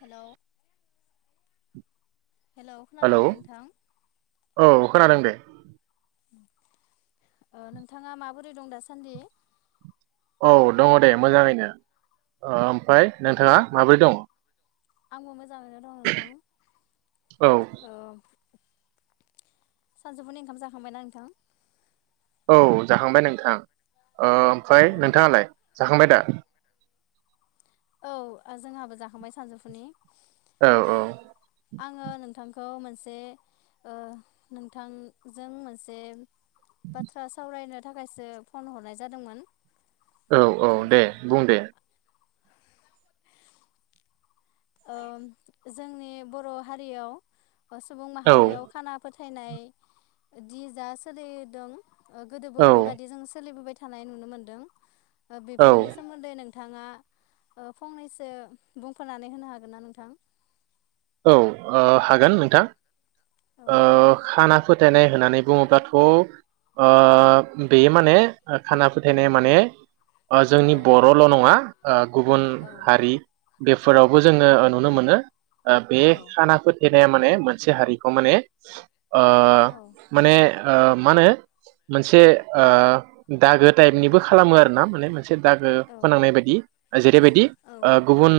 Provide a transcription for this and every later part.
Hello hello खोनादोंना नोंथां औ खोनादों दे नोंथाङा माबोरै दं दासान्दि औ दङ दे मोजाङैनो ओमफ्राय नोंथाङा माब्रै दङ? आंबो मो औ। ओ सानजौफुनि ओंखाम जाखांबायना नोंथां? औ जाखांबाय नोंथां। ओमफ्राय औ नोंथाङालाय जाखांबाय दा? [inaudible] औ जोंहाबो जाखांबाय सानजौफुनि औ औ आङो नोंथां खौ मोनसे ओ नोंथांजों मोनसे बाथ्रा सावरायनो थाखायसो फन हरनाय जादोंमोन। औ औ दे ओ बुं दे। ओम जोंनि बर' हारियाव सुबुं औ माहारियाव खाना फो थायनायदि जा सोलिदों ओ गोदोबो औ बेबायदि जों सोलिबोबाय थानाय नुनो मोन्दों। औ बेफोरनि सोमोन्दै नों थाङा ओ फंनैसो बुंफोरना नै होनो हागोन ना नोंथां? औ ओ हागोन नोंथां। औ ओ बुंलाय खाना फोथायनाय होननानै बुङोब्लाथ' ओ बेयो माने खाना फोथायनाय माने जोंनि औ बर'ल' नङा ओ गुबुन औ हारि बेफोरावबो जोङो ओ नुनो मोनो। ओ बे औ खाना फोथाय बे माने मोनसे हारिखौ माने ओ औ माने ओ मा होनो मोनसे ओ दागो टाइपनिबो खालामो आरोना माने मोन से दागो औ फोनांनाय बायदि, जेरैबायदि औ ओ गुबुन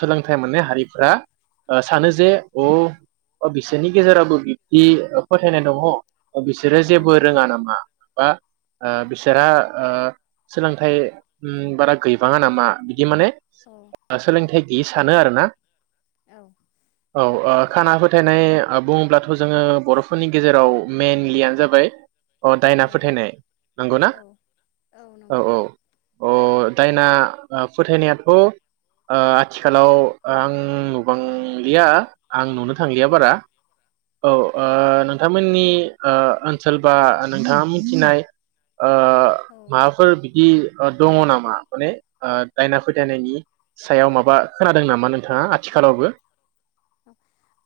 सोंलों थाय मोननाय हारिफ्रा ओ सानो जे अ' बिसोरनि गेजेरावबो बिब्दि फोथायनाय दङ। बिसोरो जेबो रोङा नामा? बा ओ बिसोरा ओ सोलोंथाइ उम बारा गैबाङा नामा? इ माने औ सोलोंथाइ गोयि सानो आरो ना। औ औ ओ खाना फोथायनाय बुङोब्लाथ' जोङो बर'फोरनि गेजेराव मेनलियानो जाबाय अ' दायना औ फोथायनाय, नोंगौ ना? औ औ औ। अ' दायना फोथायनायाथ' ओ आथिखालाव आं नु बांलिया आं नुनो थाल गैया औ बारा। औ, ओ नोंथांमोननि ओ ओनसोल बा नोंथाङा मिथिनाय ओ औ माबाफोर बिदि ओ दङ नामा? माने ओ दायना फोथायनायनि सायाव माबा खोनादों नामा नोंथाङा आ थिखालावबो?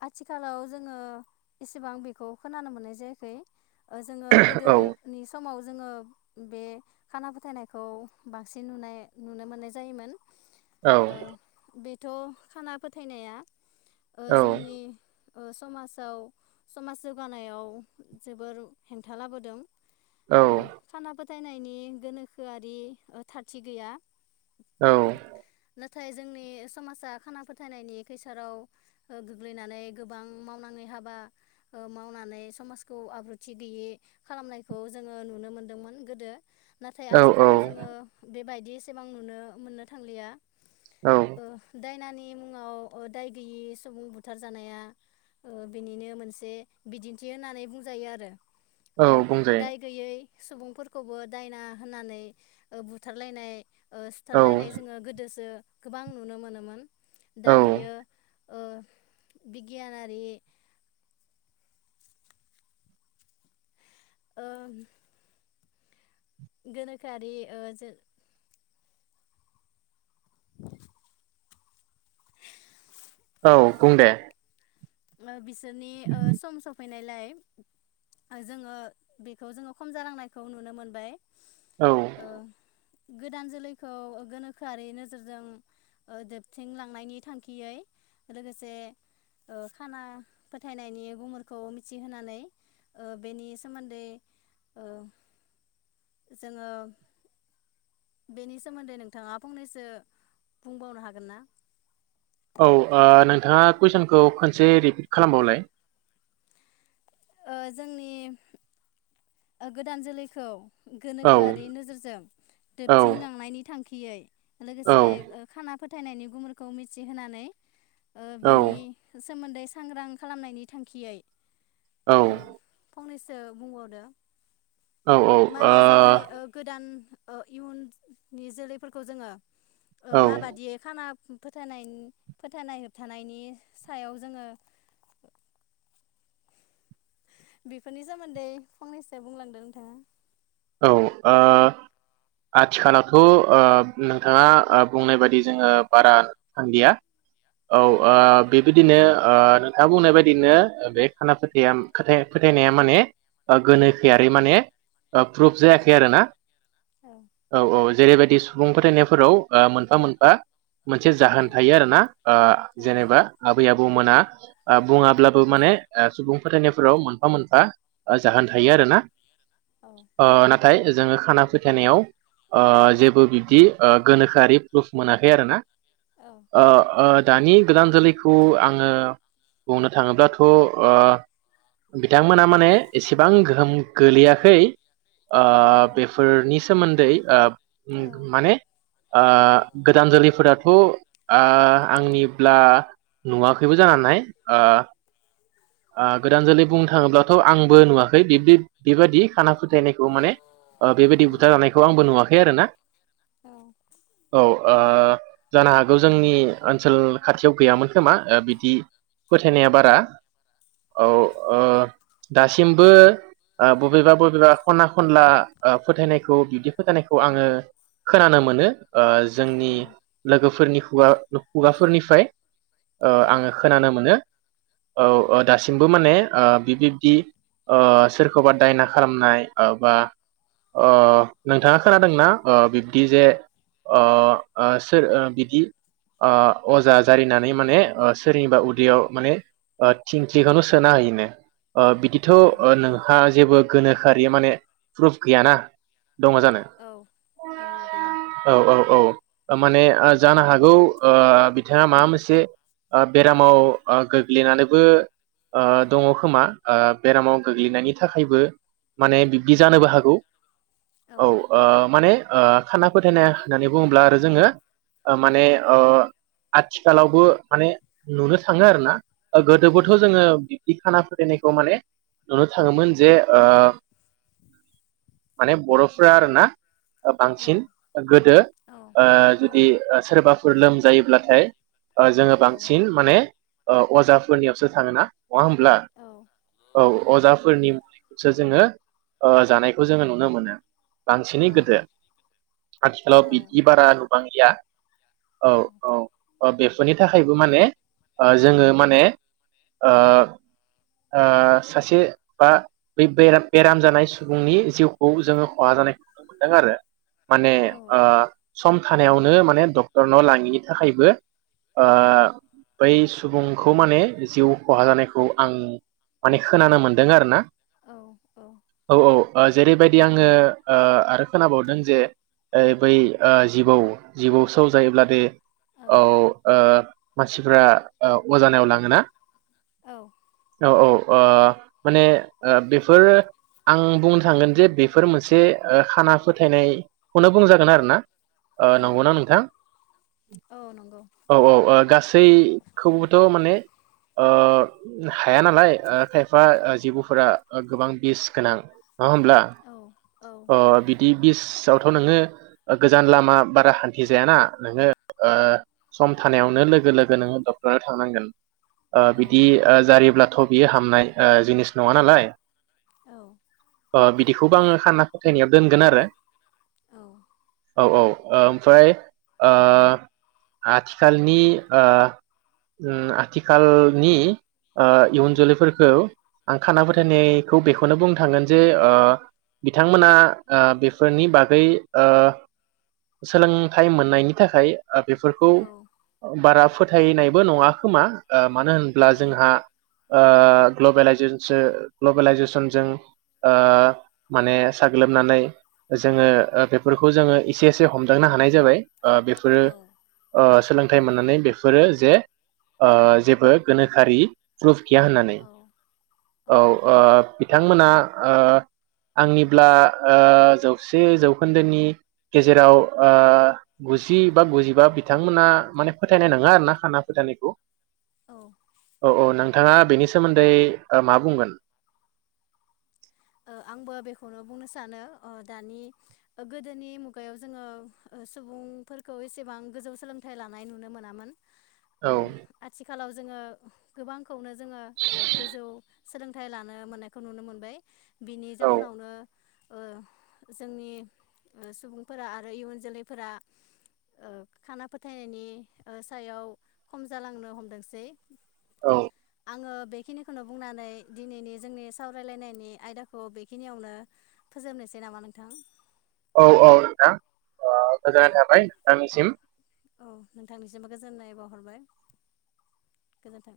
आथिखालाव जोङो एसेबां बेखौ खोनानो मोननाय जायाखै। ओ जोङो औ गोदोनि समाव जोङो बे खाना फोथायनायखौ बांसिन नुनाय नुनो मोननाय जायोमोन। औ ओ बे थ' खाना फोथायनाया ओ जोंनि औ ओ समाजाव, समाज जौगानायाव जोबोर हेंथा लाबोदों। ओ औ खाना फो फोथायनायनि गोनोखोआरि ओ थारथि गैया। औ। नाथाय जोंनि समाजा खाना फोथायनायनि खैसाराव ओ गोग्लैनानै गोबां मावनाङै हाबा ओ मावनानै समाजखौ आब्रुथि गैयै खालामनायखौ जोङो नुनो मोनदोंमोन गोदो। नाथाय औ औ आथिखालाव जोङो बे बायदि एसेबां नुनो मोननो थांलिया। औ ओ दायनानि मुङाव ओ दाय गैयि सुबुं बुथार जानाया ओ बिनिनो मोनसे बिदिन्थि होननानै बुंजायो आरो। औ ओ दाय बुंजायो गैयै सुबुंफोरखौबो दायना होननानै बुथारलायनाय ओ औ सिथारलायनाय जोङो गोदोसो गोबां नुनो मोनोमोन। औ दा बेयो ओ बिगियानारि ओ गोनोखोआरारि ओ ज [inaudible] औ बुंदे। [unintelligible] सोनि ओसम सफैनाय लाय ओ जोंङो बेखौ जोंङो खम जालांनायखौ नुनो मोनबाय। औ [inaudible] गोदान जोलैखौ गोनोखोआरि नोजोरजों ओ दोबथिंलांनायनि थांखियै, लोगोसे ओ खाना फोथायनायनि गुमुरखौ मिथिहोनानै ओ बेनि सोमोन्दै ओ जोङो बेनि सोमोन्दै नोंथाङा फंनैसो बुंबावनो हागोन ना? औ ओ नोंथाङा कुइसनखौ खनसे रिपिट खालामबावलाय। ओ जोंनि गोदान जोलैखौ औ गोनोखोआरि नोजोरजों औ दोबथिं लांनायनि थांखि इयै। औ लोगोसे ओ खाना फोथायनायनि गुमुरखौ मिथिहोनानै ओ औ। बेनि सोमोन्दै सांग्रां खालामनायनि थांखियै औ। ओ फंनैसो बुंबावदो। औ ओ माने जोंनि ओ गोदान ओ इयुननि जोलैफोरखौ जोङो ओ औ माबादियै खाना फोथायनाय फोथायनाय होबथानायनि सायाव जोङो बेफोरनि सोमोन्दै फंनैसो बुंलांदों नोंथाङा। औ ओ आथिखालावथ' ओ नोंथाङा ओ बुंनाय बायदि जोङो बारा थान्दिया औ ओ बे बिदिनो ओ नोंथाङा बुंनाय बायदिनो ओ बे खाना फोथाया फोथायनाया माने गोनोखोयारि माने ओ प्रुफ औ जायाखै आरो ना। औ औ औ। जेरैबायदि सुबुं फोथायनायफोराव ओ मोनफा मोनफा मोनसे जाहोन थायो आरोना ओ औ जेनेबा आबै आबौ बौ मोना ओ बुङाब्लाबो माने ओ सुबुं फोथायनायफोराव मोनफा मोनफा ओ जाहोन थायो औ आरोना औ ओ फ्राय जोङो खाना फो फोथायनायाव ओ जेबो बिब्दि ओ गोनोखोआरि प्रुफ मोनाखै आरोना औ अ ओ दानि गोदान जोलैखौ आङो बुंनो थाङोब्लाथ' ओ बिथांमोना माने एसेबां गोहोम गोलैयाखै। ओ औ बेफ नि सोमोन्दै ओ औ ओम माने ओ गोदान जोलैफोराथ' ओ आंनिब्ला नुवाखैबो जानो हानाय ओ ओ गोदान जोलै बुंनो थाङोब्लाथ' आंबो नुवाखै बिब्दि बेबादि खाना फोथायनायखौ माने ओ बेबायदि उम बुथारजानायखौ आंबो नुवाखै। दि आरोना। औ। औ ओ जानो हागौ जोंनि ओनसोल खाथियाव गैयामोन खोमा ओ बिदि फोथायनाया बारा औ ओ दासिमबो ओ बबेबा बबेबा खना खनला ओ फोथायनायखौ बिब्दि फोथायनायखौ आङो खोनानो मोनो ओ जोंनि औ लोगोफोरनि खुगा-खुगाफोरनिफ्राय ओ आङो औ खोनानो मोनो औ दासिमबो माने ओ बि-बिब्दि ओ सोरखौबा दायना खालामनाय ओ बा ओ नोंथाङा खोनादोंना ओ बिब्दि जे ओ सोर बिब्दि ओ अजा जारिनानै माने सोरनिबा उदैयाव माने ओ थिंखिखौनो सोना होयोनो ओ बिदिथ' औ नोंहा जेबो गोनोखोआरि माने प्रुफ गैयाना दङ जानो औ गैया औ औ औ ओ माने ओ जानो हागौ ओ बिथाङा माबा मोनसे ओ बेरामाव गोग्लैनानैबो ओ दङ खोमा ओ बेरामाव गोग्लैनायनि थाखायबो माने बिब्दि औ जानोबो हागौ औ ओ माने ओ खाना फोथायनाय होननानै बुङोब्ला आरो जोङो ओ माने ओ आथिखालावबो माने ओ नुनो थाङो आरो ना गोदोबोथ' औ जोङो बिब्दि खाना फोथायनायखौ माने नुनो थाङोमोन जे माने बर'फोरा आरोना औ बांसिन गोदो औ औ जुदि सोरबाफोर लोम जायोब्लाथाय जोङो औ बांसिन माने अजाफोरनियावसो थाङोना नङा होमब्ला औ औ अजाफोरनि सो जोङो ओ जानायखौ जोङो नुनो मोनो। औ बांसिनै गोदो आथिखालाव औ बिदि बारा नुबांलिया औ औ बे सनि थाखायबो माने ओ जोङो माने ओ ओ सासे बा बे बेराम जानाय सुबुंनि जिउखौ जोङो खहा जानायखौ नुनो मोनदों आरो। माने आ सम थानायावनो माने डक्टरनाव लाङिनि थाखायबो। आ सुबुंखौ माने जिउ खहा जानायखौ आं माने खोनानो मोन्दों आरोना। औ औ औ आ जेरैबायदि आङो ओ आरो खोनाबावदों जे ऐ बै ओ जिबौ जिबौ सौ जायोब्लादि औ ओ मानसि फ्रा अजानाव लाङोना। औ औ औ माने बेफोर आं बुंनो थांगोन जे बेफोर मोनसे ओ खाना फोथायनायखौनो बुंजागोन आरोना औ नंगौना नोंथां औ नंगौ औ औ गास खौबोबोथ' माने ओ हाया नालाय खायफा जिेबौफोरा गोबां बिस गोनां ना होमब्ला औ औ अ नंगौ बिदि बिसआव थ' नोङो गोजान लामा बारा हान्थि जायाना नोङो ओ सम थानायावनो लोगो लोगो नोङो डक्टरनो थांनांगोन ओ औ बिदि ओ जारिब्लाथ' बियो हामनाय ओ जिनिस नङा नालाय। औ। ओ बिदिखौबो आङो खाना फोथायनायाव दोनगोन आरो औ औ औ ओमफ्राय ओ आथिखालनि ओ‌ ओं आथिखालनि ओ इयुन जोलैफोरखौ आं खाना फोथायनायखौ बेखौनो बुंनो थांगोन जे ओ बिथांमोना ओ बेफोरनि बागै ओ सोलोंथाइ मोननायनि थाखाय ओ बेफोरखौ औ बारा फोथायनायबो नङा खोमा ओ मानो होनब्ला औ जोंहा ओ ओ ग्लबेलाइजेसनजो ग्लबेलाइजेसनजों ओ माने साग्लोबनानै जोङो ओ बेफोरखौ जोङो एसे एसे हमदांनो हानाय जाबाय ओ बेफोरो ओ सोलों थाय मोननानै बेफोरो जे ओ जेबो गोनोखोआरि प्रफ गैया होननानै औ ओ बिथांमोना ओ आंनिब्ला ओ जौसे जौखोन्दोनि गेजेराव ओ गुजि बा गुजिबा बिथांमोना माने फोथायनाय नङा आरो ना खाना फोथायनायखौ। ओ औ औ नों नोंथाङा बेनि सोमोन्दै ओ मा बुंगोन? ओ आंबो बेखौनो बुंनो सानो ओ दानि गोदोनि मुगायाव जोङो सुबुंफोरखौ एसेबां गोजौ सोलोंथाइ लानाय नुनो मोनामोन। औ। ओ आथिखालाव जोङो गोबांखौनो जोङो गोजौ सोलोंथाइ लानो मोननायखौ नुनो मोनबाय। बिनि औ जाहोनावनो ओ जोंनि ओ सुबुंफोरा आरो इयुन जोलैफोरा ओ खाना फोथायनायनि ओ सायाव खम जालांनो हमदोंसै। औ। आङो बेखिनिखौनो बुंनानै दिनैनि जोंनि सावरायलायनायनि आयदाखौ खौ‌ बेखिनियावनो फोजोबनोसै नामा नोंथां? औ औ नोंथां ओ गोजोननाय थाबाय नोंथांनिसिम। औ नोंथांनिसिमबो गोजोननाय बावहरबाय गोजोन्थों।